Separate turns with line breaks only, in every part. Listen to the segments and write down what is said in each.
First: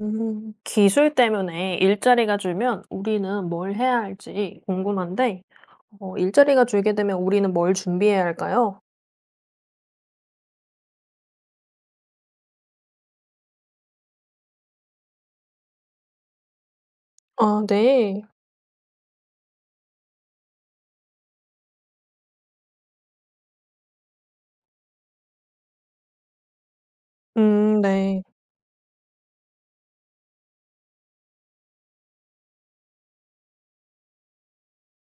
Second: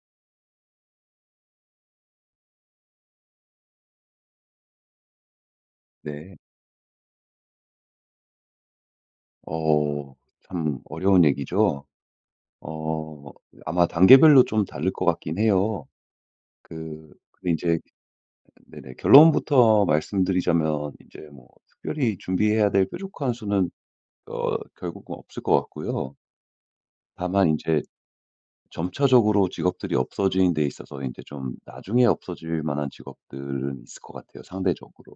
음 기술 때문에 일자리가 줄면 우리는 뭘 해야 할지 궁금한데 어
네.
일자리가 줄게 되면 우리는 뭘 준비해야 할까요?
어 참 어려운 얘기죠. 어 아마 단계별로 좀 다를 것 같긴 해요. 그 그
아
이제
네.
네네 결론부터 말씀드리자면 이제 뭐 특별히 준비해야 될 뾰족한 수는 어 결국은 없을 것 같고요. 다만 이제
음 네.
점차적으로 직업들이 없어지는 데 있어서 이제 좀 나중에 없어질 만한 직업들은 있을 것 같아요 상대적으로.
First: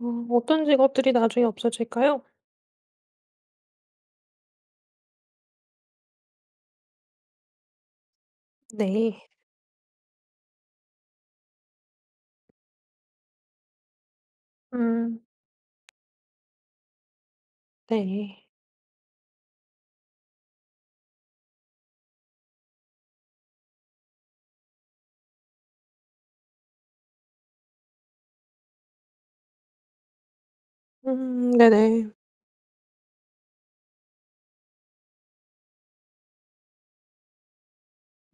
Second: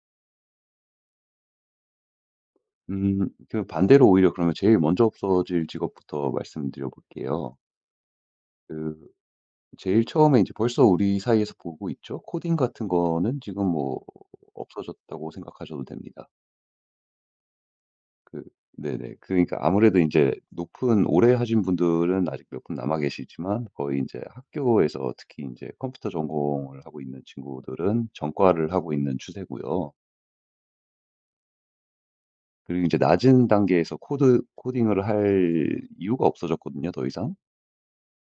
어 어떤 직업들이 나중에 없어질까요?
음 그 반대로 오히려 그러면 제일 먼저 없어질 직업부터 말씀드려볼게요. 그
네.
제일 처음에 이제 벌써 우리 사이에서 보고 있죠. 코딩 같은 거는 지금 뭐
음.
없어졌다고 생각하셔도 됩니다. 그
네.
네네. 그러니까 아무래도 인제 높은 오래 하신 분들은 아직 몇 분 남아 계시지만 거의 인제 학교에서 특히 인제 컴퓨터 전공을 하고 있는 친구들은 전과를 하고 있는 추세고요.
음 네네.
그리고 인제 낮은 단계에서 코드 코딩을 할 이유가 없어졌거든요 더 이상.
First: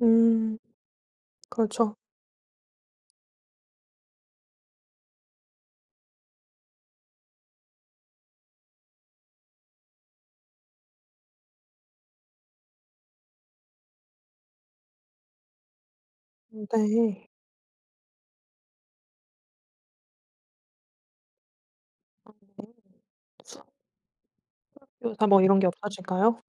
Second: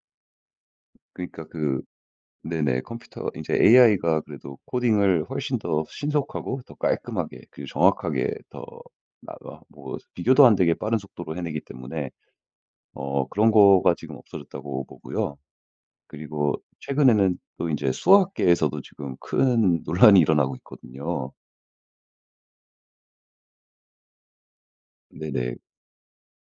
음
그니까 그
그렇죠.
네네 컴퓨터 인제 AI가 그래도 코딩을 훨씬 더 신속하고 더 깔끔하게 그리고 정확하게 더 나 어 뭐 비교도 안되게 빠른 속도로 해내기 때문에 어 그런 거가 지금 없어졌다고 보고요. 그리고
네.
최근에는 또 인제 수학계에서도 지금 큰 논란이 일어나고 있거든요.
[unintelligible] 수학 수학 교사 뭐
네네.
이런 게 없어질까요?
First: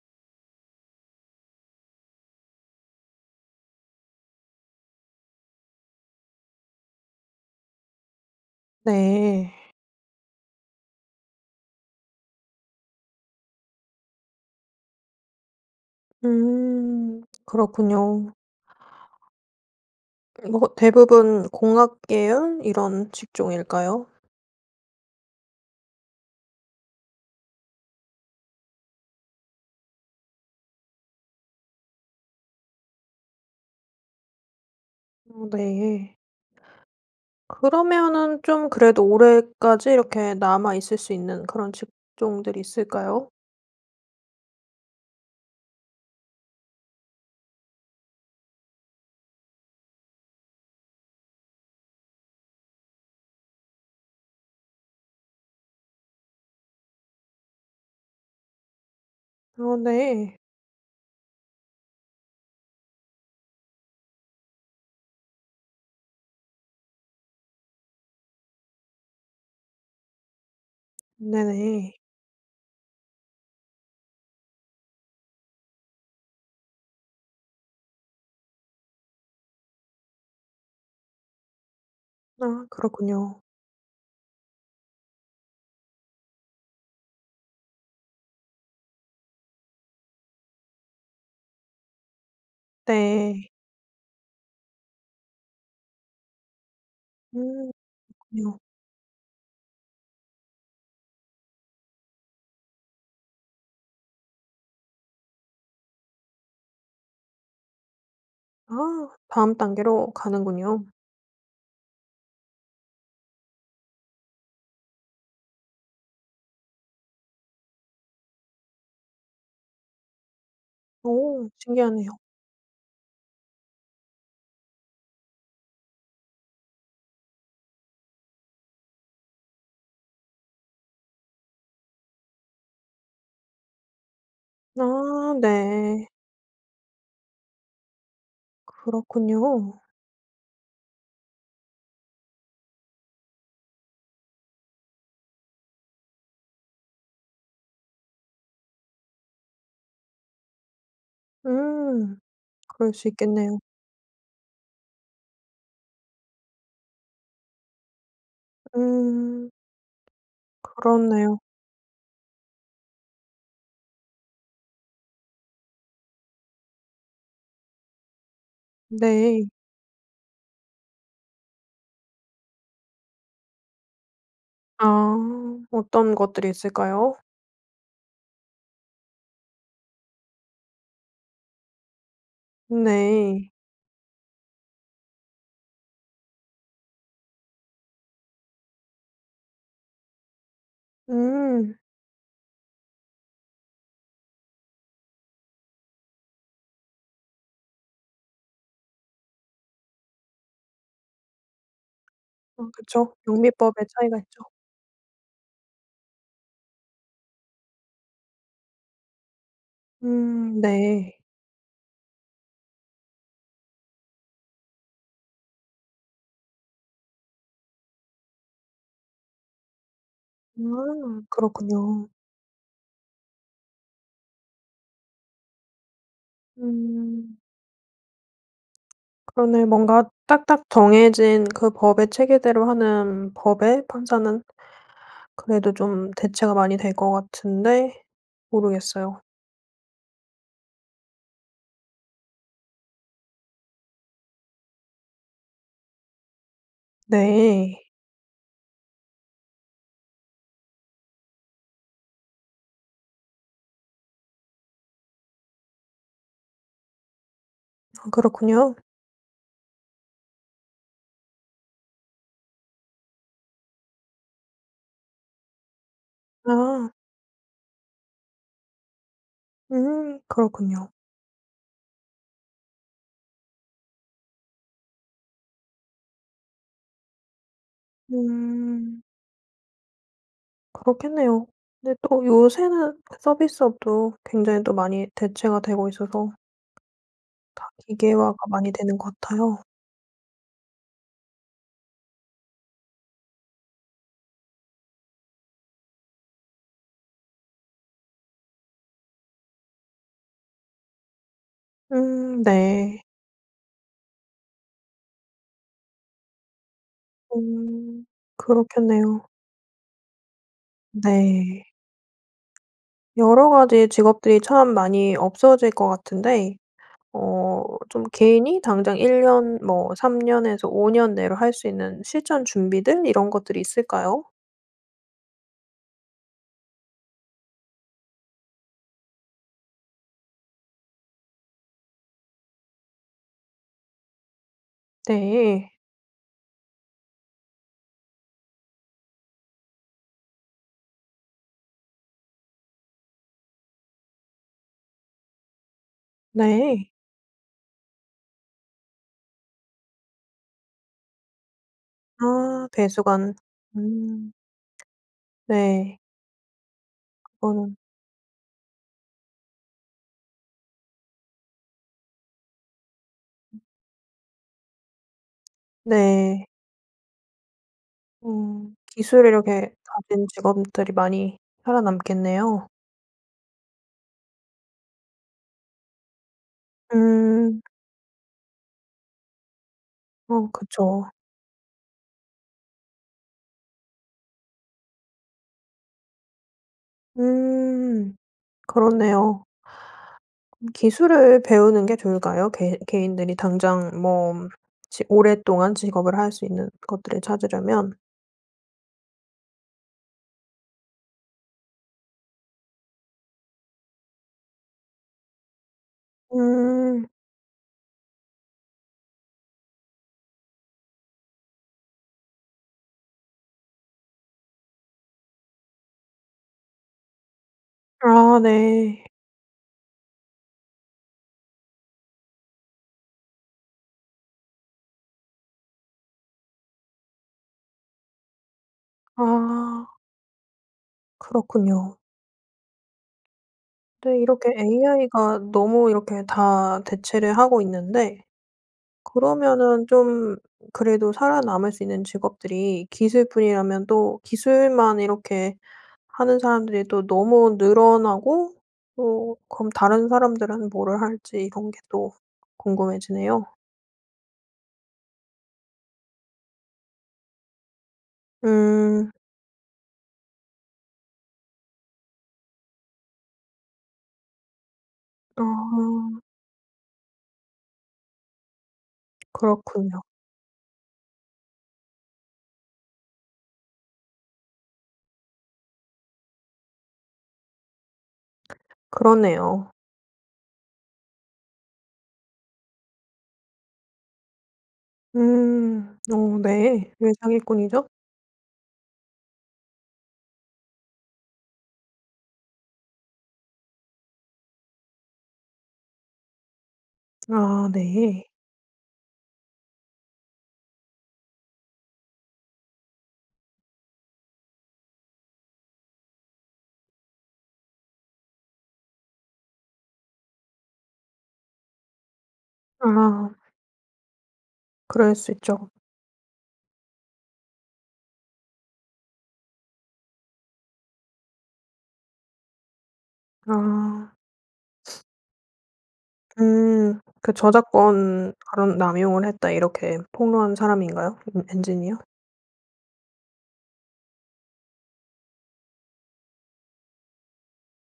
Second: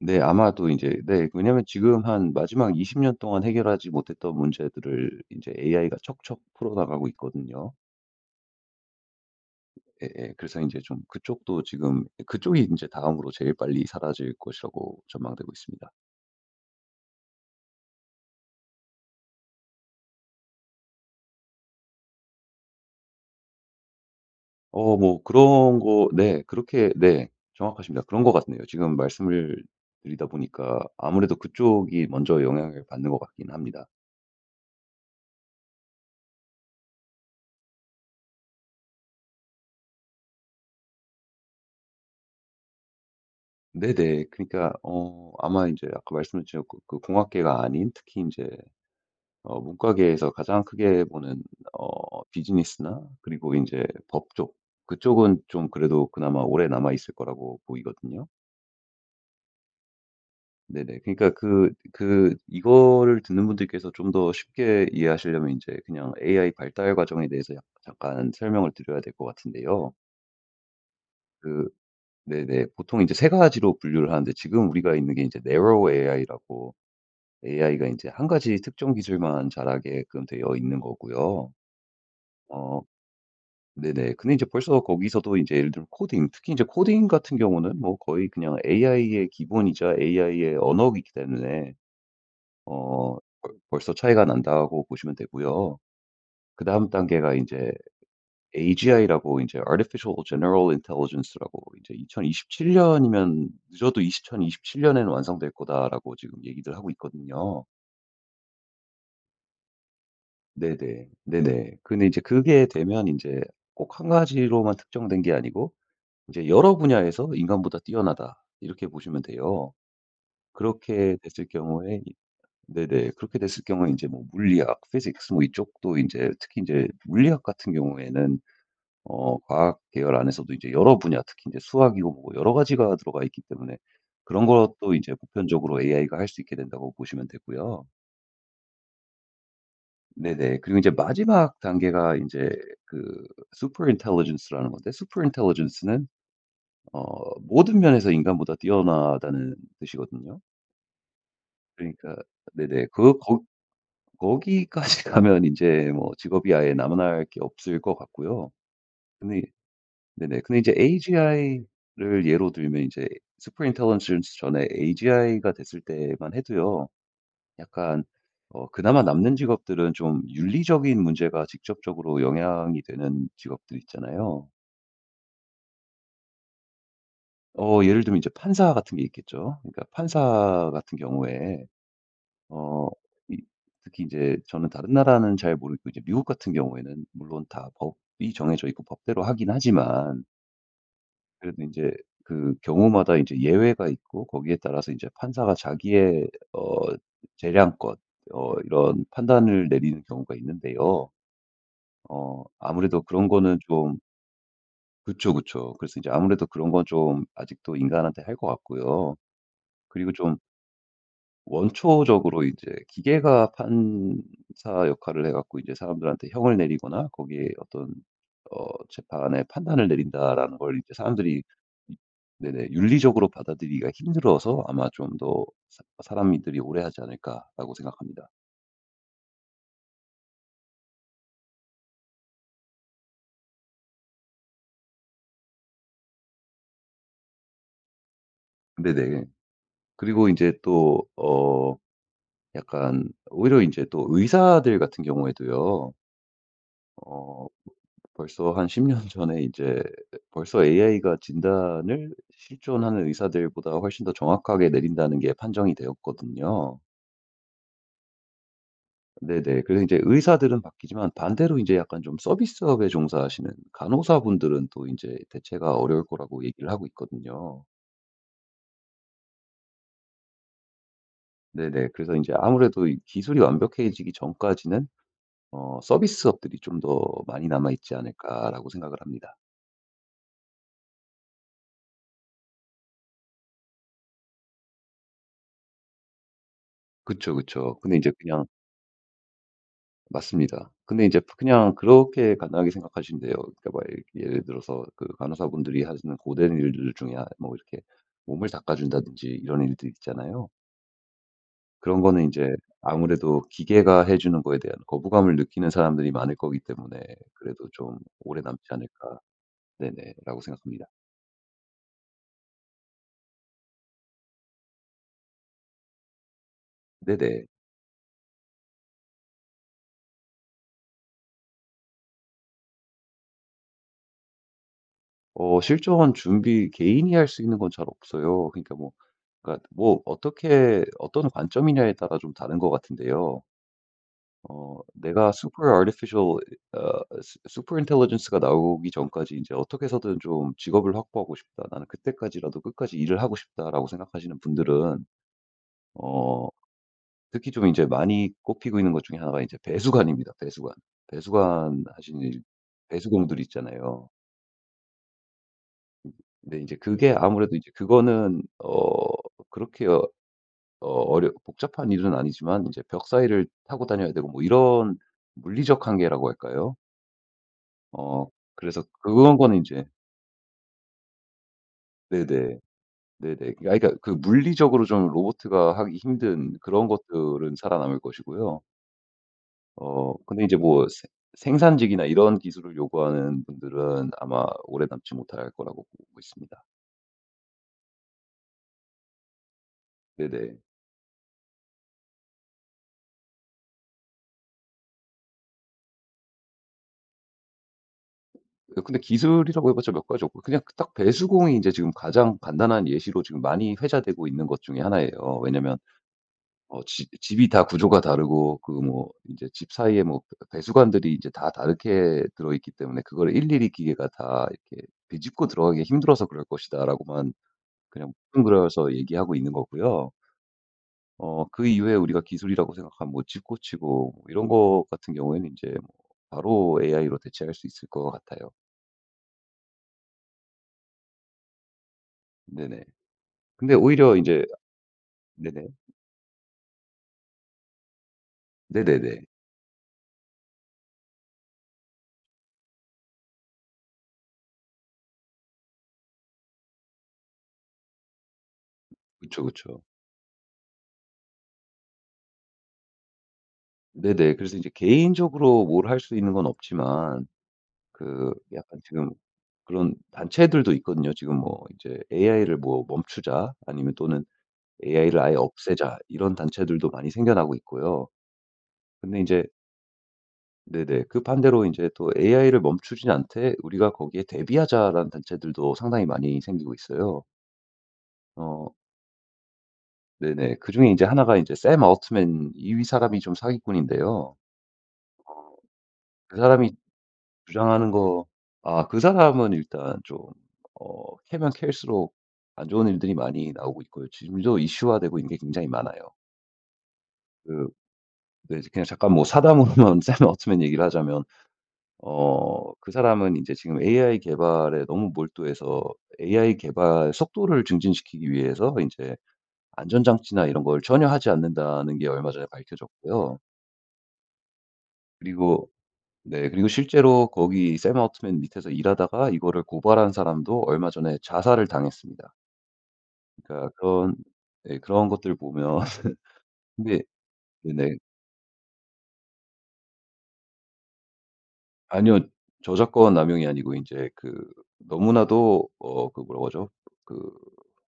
네 아마도 인제 네 왜냐하면 지금 한 마지막 20 년 동안 해결하지 못했던 문제들을 인제 AI가 척척 풀어나가고 있거든요.
네.
예예. 그래서 인제 좀 그쪽도 지금 이 그쪽이 인제 다음으로 제일 빨리 사라질 것이라고 전망되고 있습니다.
음 그렇군요. 뭐 대부분 공학 계열 이런 직종일까요?
어 뭐 그런 거 네 그렇게 네 정확하십니다. 그런 것 같네요. 지금 말씀을 드리다 보니까 아무래도 그쪽이 먼저 영향을 받는 것 같긴 합니다.
어 네. 그러면은 좀 그래도 오래까지 이렇게 남아있을 수 있는 그런 직종들이 있을까요?
네네. 그러니까 어 아마 인제 아까 말씀해 주셨고 그 공학계가 아닌 특히 인제 어 문과계에서 가장 크게 보는 어 비즈니스나 그리고 인제 법 쪽 그쪽은 좀 그래도 그나마 오래 남아있을 거라고 보이거든요.
아 네.
네네. 그러니까 그 그 이거를 듣는 분들께서 좀 더 쉽게 이해하시려면 인제 그냥 AI 발달 과정에 대해서 약 잠깐 설명을 드려야 될 것 같은데요. 그
네네.
네네. 보통 이제 3 가지로 분류를 하는데 지금 우리가 있는 게 이제 Narrow AI라고 AI가 인제 1 가지 특정 기술만 자라게끔 되어 있는 거고요.
아
어
그렇군요.
네네 근데 이제 벌써 거기서도 이제 예를 들면 코딩 특히 이제 코딩 같은 경우는 뭐 거의 그냥 AI의 기본이자 AI의 언어이기 때문에 어
네.
벌 벌써 차이가 난다고 보시면 되고요. 그다음 단계가
음
이제
그렇군요.
AGI라고 이제 Artificial general intelligence라고 이제 2027 년이면 "늦어도 2027 년에는 완성될 거다."라고 지금 얘기를 하고 있거든요.
아 다음 단계로 가는군요.
네네. 네네. 그런데 인제 그게 되면 인제 꼭 1 가지로만 특정된 게 아니고 인제 '여러 분야에서 인간보다 뛰어나다.' 이렇게 보시면 돼요. 그렇게 됐을
오
경우에 이
신기하네요.
네네 그렇게 됐을 경우에 인제 뭐 물리학, physics 뭐 이쪽도 인제 특히 인제 물리학 같은 경우에는 어 과학 계열 안에서도 이제 여러 분야 특히 인제 수학이고 뭐고 여러 가지가 들어가 있기 때문에 그런 것도 이제
아
보편적으로
네.
AI가 할 수 있게 된다고 보시면 되고요.
그렇군요.
네네. 그리고 인제 마지막 단계가 인제 그 super intelligence라는 건데 super intelligence는 어 모든 면에서 인간보다 뛰어나다는 뜻이거든요. 그러니까
음
네네.
그럴 수
그거 거
있겠네요.
거기까지 가면 인제 뭐 직업이 아예 남아날 게 없을 것 같고요. 근데 이
음.
네네. 근데 이제
그렇네요.
AGI를 예로 들면 인제 super intelligence 전에 AGI가 됐을 때만 해도요 약간 어 그나마 남는
네.
직업들은 좀 윤리적인 문제가 직접적으로 영향이 되는 직업들 있잖아요.
아 어떤 것들이 있을까요?
어 예를 들면 이제 판사 같은 게 있겠죠. 그러니까 판사 같은 경우에 어 이
네.
특히 이제 저는 다른 나라는 잘 모르겠고 이제 미국 같은 경우에는 물론 다 법이 정해져 있고 법대로 하긴 하지만 그래도
음.
인제 그 경우마다 이제 예외가 있고 거기에 따라서 이제 판사가 자기의 어 재량권 어 이런 판단을 내리는 경우가 있는데요. 어
아
아무래도
그쵸.
그런 거는
영미법에
좀
차이가 있죠.
그쵸, 그쵸. 그래서 이제 아무래도 그런 건 좀 아직도 인간한테 할 것 같고요. 그리고 좀
음 네.
원초적으로 이제 기계가 판사 역할을 해 갖고 이제 사람들한테 형을 내리거나 거기에 어떤 어 '재판의 판단을 내린다.'라는
아
걸 이제 사람들이 이
그렇군요.
네네 윤리적으로 받아들이기가 힘들어서 아마 좀 더 사 '사람이 들이 오래 하지
음.
않을까.'라고 생각합니다.
그러네요. 뭔가 딱딱 정해진 그 법의 체계대로 하는 법의 판사는 그래도 좀 대체가 많이 될 것 같은데 모르겠어요.
네네. 그리고 인제 또 어 약간 오히려 이제 또 의사들 같은 경우에도요. 어 뭐
네.
벌써 한 10 년 전에 이제 벌써 AI가 진단을 실존하는 의사들보다 훨씬 더 정확하게 내린다는 게 판정이 되었거든요.
아 그렇군요.
네네. 그래서 인제 의사들은 바뀌지만 반대로 이제 약간 좀 서비스업에 종사하시는 간호사분들은 또 인제 대체가 어려울 거라고 얘기를 하고
아.
있거든요.
음 그렇군요.
네네. 그래서 인제 아무래도 이 기술이 완벽해지기 전까지는 어 '서비스업들이 좀 더 많이 남아있지 않을까.'라고 생각을
음.
합니다.
그렇겠네요. 근데 또 요새는 서비스업도 굉장히 또 많이 대체가 되고 있어서
그쵸,
다
그쵸. 근데 이제
기계화가
그냥
많이 되는 것 같아요.
맞습니다. 근데 이제 그냥 그렇게 간단하게 생각하시면 돼요. 그니까 뭐 예를 들어서 그 간호사분들이 하시는 고된 일들 중에 하 뭐 이렇게 몸을 닦아 준다든지 이런 일들이 있잖아요. 그런 거는
음
인제
네.
아무래도 기계가 해 주는 거에 대한 거부감을 느끼는 사람들이 많을 거기 때문에 그래도 '좀
음
오래 남지 않을까'
그렇겠네요.
네네 라고 생각합니다.
네. 여러 가지 직업들이 참 많이 없어질 것 같은데 어
네네.
좀 개인이 당장 1 년 뭐 3 년에서 5 년 내로 할 수 있는 실천 준비들 이런 것들이 있을까요?
어 실전 준비 개인이 할 수 있는 건 잘 없어요. 그러니까 뭐 그니까 뭐 어떻게 어떤 관점이냐에 따라 좀 다른 것 같은데요. 어 '내가 super
네.
artificial 이 어 su super intelligence가 나오기 전까지 이제 어떻게 해서든 좀 직업을 확보하고 싶다. 나는 그때까지라도 끝까지 일을 하고 싶다.'라고 생각하시는 분들은 어
네.
특히 좀 인제 많이 꼽히고 있는 것 중에 1 가 이제 배수관입니다, 배수관. 배수관하시는 이
아 배수관.
배수공들 있잖아요.
음. 네.
네. 인제 그게 아무래도 이제
그거는
그거는 어 그렇게 어 어렵 복잡한 일은 아니지만 이제 벽 사이를
음.
타고 다녀야 되고 뭐 이런 물리적 한계라고
네.
할까요? 어
음.
그래서
기술을
그런 거는
이렇게
이제
가진 직업들이 많이
네네.
살아남겠네요.
네네. 아 그러니까 그 물리적으로 좀 로보트가 하기 힘든 그런 것들은
음.
살아남을 것이고요. 어 근데
어
이제 뭐
그쵸.
생 생산직이나 이런 기술을 요구하는 분들은 아마 오래 남지 못할 거라고 보고 있습니다.
음. 그렇네요.
네네.
기술을 배우는 게 좋을까요? 개 개인들이 당장 뭐 지 오랫동안 직업을 할 수 있는 것들을 찾으려면?
어 근데 기술이라고 해 봤자 몇 가지 없고 그냥 그 딱 배수공이 인제 지금 가장 간단한 예시로 지금 많이 회자되고 있는 것 중에 1 예요. 왜냐하면 어 지
음.
집이 다 구조가 다르고 그 뭐 이제 집 사이에 뭐 그 "배수관들이 이제 다 다르게 들어있기 때문에 그거를 일일이 기계가 다 이렇게 비집고 들어가기가 힘들어서 그럴 것이다."라고만 그냥
아
뭉뚱그려서
네.
얘기하고 있는 거고요. 어 그 이후에 우리가 기술이라고 생각하면 뭐 집 고치고 뭐 이런 것 같은 경우에는 인제 뭐 바로 AI로 대체할 수 있을 것 같아요.
아. 그렇군요.
네네. 근데
또
오히려 인제
이렇게
아
AI가
네네.
너무 이렇게 다 대체를 하고 있는데
네네네.
그러면은 좀 그래도 살아남을 수 있는 직업들이 기술뿐이라면 또 기술만 이렇게 하는 사람들이 또 너무 늘어나고 또
그쵸,
그럼
그쵸.
다른 사람들은 뭐를 할지 이런 게 또 궁금해지네요.
네네. 그래서 이제 개인적으로 뭘 할 수 있는 건 없지만 그 약간 지금
음.
그런 단체들도 있거든요. 지금 뭐 이제 "AI를 뭐 멈추자." 아니면 또는 "AI를 아예 없애자."
어.
이런 단체들도 많이 생겨나고 있고요. 근데 이제
그렇군요.
네네. 그 반대로 이제 또 "AI를 멈추진 않되 우리가 거기에 대비하자."라는 단체들도 상당히 많이 생기고 있어요. 어.
그러네요.
네네. 그중에 이제 1 가 이제 샘 올트먼 이 이 사람이 좀 사기꾼인데요. 어
음.
그
어
사람이
네. 왜 사기꾼이죠?
주장하는 거 아 그 사람은 일단 좀 어 캐면 캘수록 안 좋은 일들이 많이 나오고 있고요. 지금도 이슈화되고 있는 게 굉장히 많아요. 그
아 네.
네 그냥 잠깐 뭐 사담으로만 샘 올트먼 얘기를 하자면 어 그 사람은 이제 지금 AI 개발에 너무 몰두해서 AI 개발 속도를 증진시키기 위해서 인제 안전장치나 이런 걸 전혀 하지 않는다는 게 얼마 전에
아.
밝혀졌고요.
그럴 수
그리고
있죠.
네 그리고 실제로 거기 샘 올트먼 밑에서 일하다가 이거를 고발한 사람도 얼마 전에 자살을 당했습니다. 그러니까
아.
그런 예 그런 것들을 보면
음
근데
그
네네.
"저작권 발언 남용을 했다." 이렇게 폭로한 사람인가요? 음 엔지니어?
아니요. 저작권 남용이 아니고 인제 그 너무나도 어 그거 그 뭐라 그러죠? 그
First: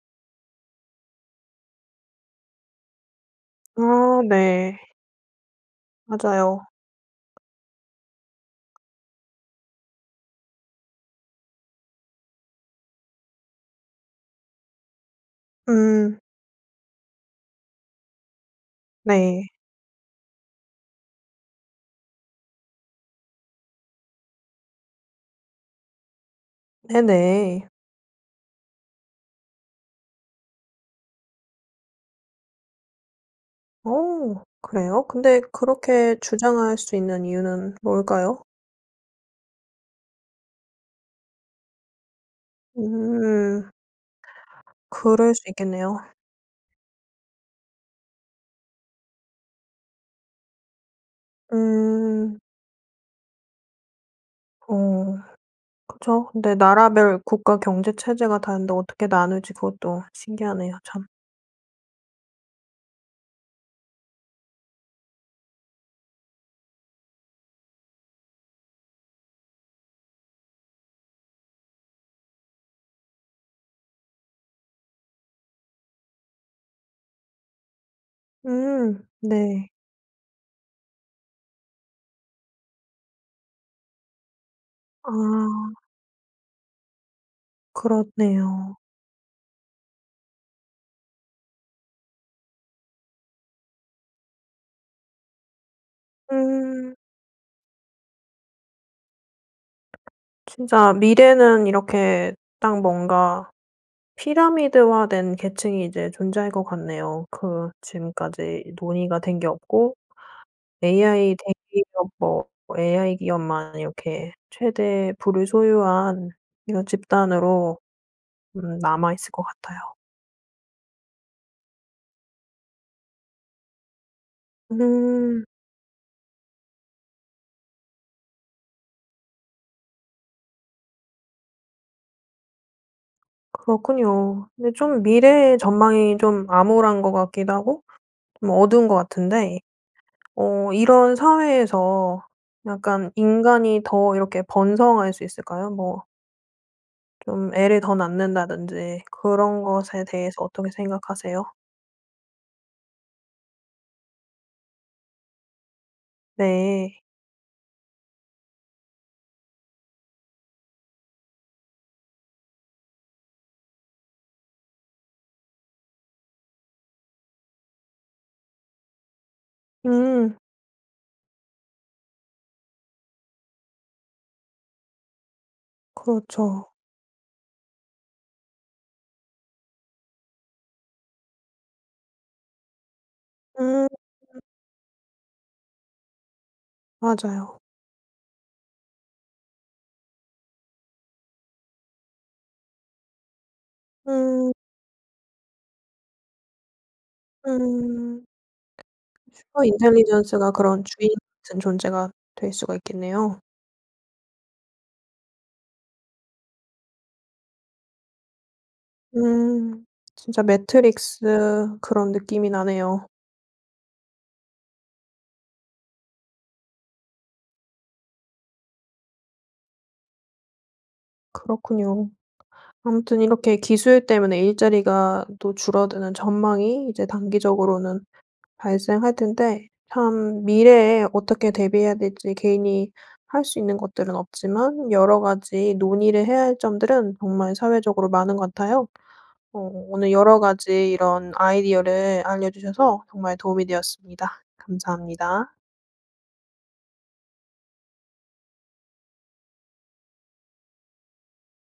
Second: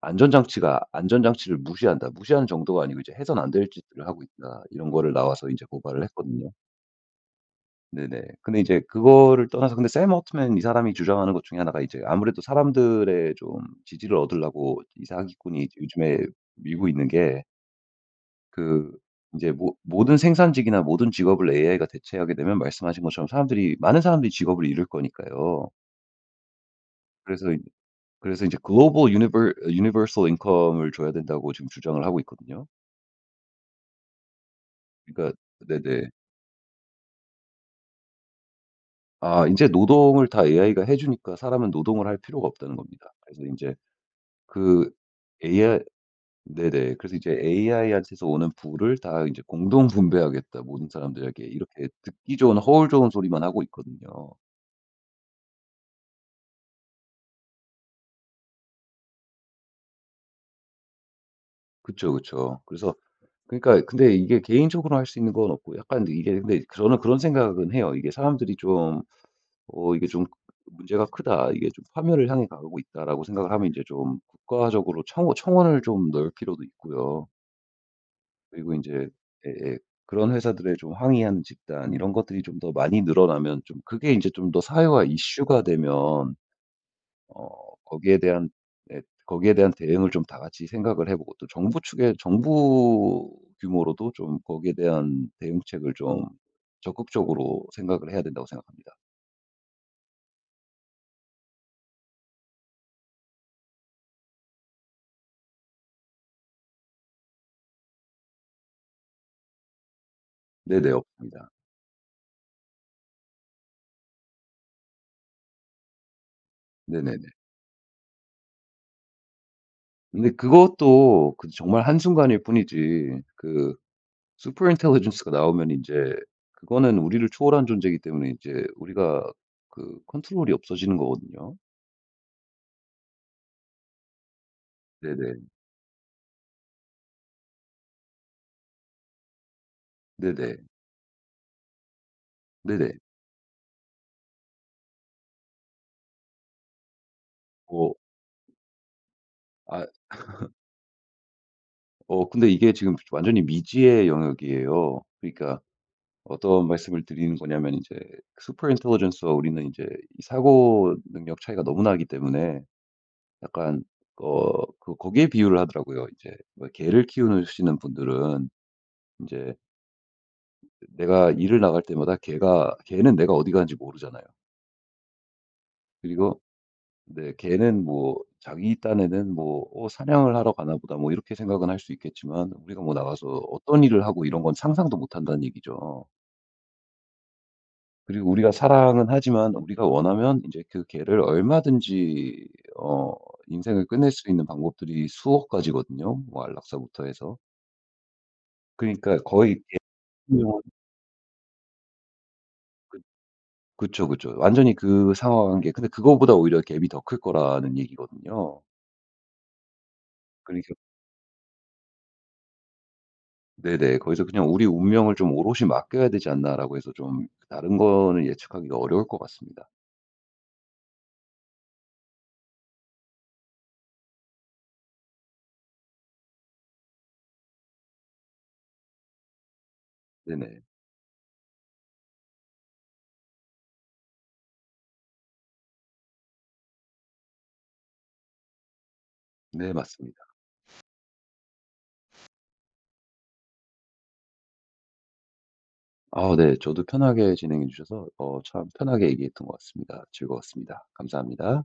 안전장치가 "안전장치를 무시한다." 무시하는 정도가 아니고 이제 "해서는 안 될 짓들을 하고
아
있다."
네.
이런 거를 나와서 인제 고발을 했거든요.
맞아요.
네네. 근데 이제 그거를 떠나서 근데 샘 올트먼 이 사람이 주장하는 것 중에 1 가 이제 아무래도 사람들의 좀 지지를 얻으려고 이 사기꾼이 요즘에
음.
밀고 있는 게 그
네.
인제 모 모든 생산직이나 모든 직업을 AI가 대체하게 되면 말씀하신 것처럼 사람들이 많은 사람들이 직업을 잃을 거니까요. 그래서 이
네네.
그래서 인제 Global Univer Universal Income을 줘야 된다고 지금 주장을 하고 있거든요.
어 그래요?
그러니까
근데
네네.
그렇게 주장할 수 있는 이유는 뭘까요?
아 인제 노동을 다 AI가 해 주니까 사람은 노동을 할 필요가 없다는 겁니다. 그래서
음.
인제 그
그럴 수
AI
있겠네요.
네네. 그래서 이제 "AI한테서 오는 부를 다 이제 공동 분배하겠다, 모든 사람들에게." 이렇게 듣기
음.
좋은 허울 좋은 소리만 하고 있거든요.
어 그쵸. 근데 나라별 국가 경제 체제가 다른데 어떻게 나눌지 그것도 신기하네요, 참.
그쵸, 그쵸. 그래서 그러니까 근데 이게 개인적으로 할 수 있는 건 없고 약간 이게 근데 저는 그런 생각은 해요. 이게 사람들이 좀 '어 이게 좀 문제가 크다. 이게 좀 파멸을 향해 가고 있다.'라고 생각을 하면 이제 좀 국가적으로 청 청원을 좀 넣을 필요도 있고요. 그리고
음.
인제
네.
예예 그런 회사들에 좀 항의하는 집단 이런 것들이 좀 더 많이 늘어나면 좀 그게 인제 좀 더 사회화
아.
이슈가 되면 어 거기에 대한
그렇네요.
네 거기에 대한 대응을 좀 다 같이 생각을 해 보고 또 정부 측에 정부 규모로도 좀 거기에 대한 대응책을 좀
음.
적극적으로 생각을 해야 된다고 생각합니다.
진짜 미래는 이렇게 딱 뭔가 피라미드화된 계층이 이제 존재할 것 같네요. 그 지금까지 논의가 된 게 없고
네네.
AI
없습니다.
대기업 뭐 AI 기업만 이렇게 최대 부를 소유한 이런
네네네.
집단으로 음 남아있을 것 같아요.
근데 그것도 그 정말 한순간일 뿐이지 그 super intelligence가
음.
나오면 인제 그거는 우리를 초월한 존재이기 때문에 인제 우리가 그 control이 없어지는 거거든요.
그렇군요. 근데 좀
네네.
미래의 전망이 좀 암울한 것 같기도 하고 좀 어두운 것 같은데
네네.
어 이런 사회에서
네네.
약간 인간이 더 이렇게 번성할 수 있을까요? 뭐 좀 애를
뭐.
더 낳는다든지 그런
아.
것에 대해서 어떻게 생각하세요?
어 근데 이게 지금 완전히 미지의 영역이에요. 그러니까 어떤
네.
말씀을 드리는 거냐면 이제 super intelligence와 우리는 인제 사고능력 차이가 너무 나기 때문에 약간 어 그 거기에 비유를 하더라고요. 이제 개를 키우느 시는 분들은 인제
음.
내가 일을 나갈 때마다 걔가 걔는 내가 어디 가는지 모르잖아요. 그리고
그렇죠.
네 걔는 뭐 자기 딴에는 뭐 어 '사냥을 하러 가나 보다.' 뭐 이렇게 생각은 할 수 있겠지만 우리가 뭐 나가서 어떤
음
일을 하고
음.
이런 건 상상도 못 한다는 얘기죠.
맞아요.
그리고 우리가 사랑은 하지만 우리가 원하면 이제 그 개를 얼마든지 어 인생을 끝낼 수 있는
음.
방법들이 수억 가지거든요 뭐 안락사부터 해서.
음.
그러니까 거의
super intelligence 가
[unintelligible]
그런 주인 같은 존재가 될 수가
그
있겠네요.
그쵸, 그쵸. 완전히 그 상하 관계. 근데 그거보다 오히려 gap이 더 클 거라는 얘기거든요.
음. 진짜
그래서
매트릭스 그런 느낌이 나네요.
네네. 거기서 그냥 '우리 운명을 좀 오롯이 맡겨야 되지 않나.'라고 해서 좀 다른 거는 예측하기가 어려울 것 같습니다.
그렇군요. 아무튼 이렇게 기술 때문에 일자리가 또 줄어드는 전망이 이제 단기적으로는 발생할 텐데 참
네네.
미래에 어떻게 대비해야 될지 개인이 할 수 있는 것들은 없지만 여러 가지 논의를 해야 할 점들은 정말 사회적으로 많은 것 같아요. 어
네.
오늘
맞습니다.
여러 가지 이런 아이디어를 알려 주셔서 정말 도움이 되었습니다. 감사합니다.
아 네. 저도 편하게 진행해 주셔서 어 참 편하게 얘기했던 것 같습니다. 즐거웠습니다. 감사합니다.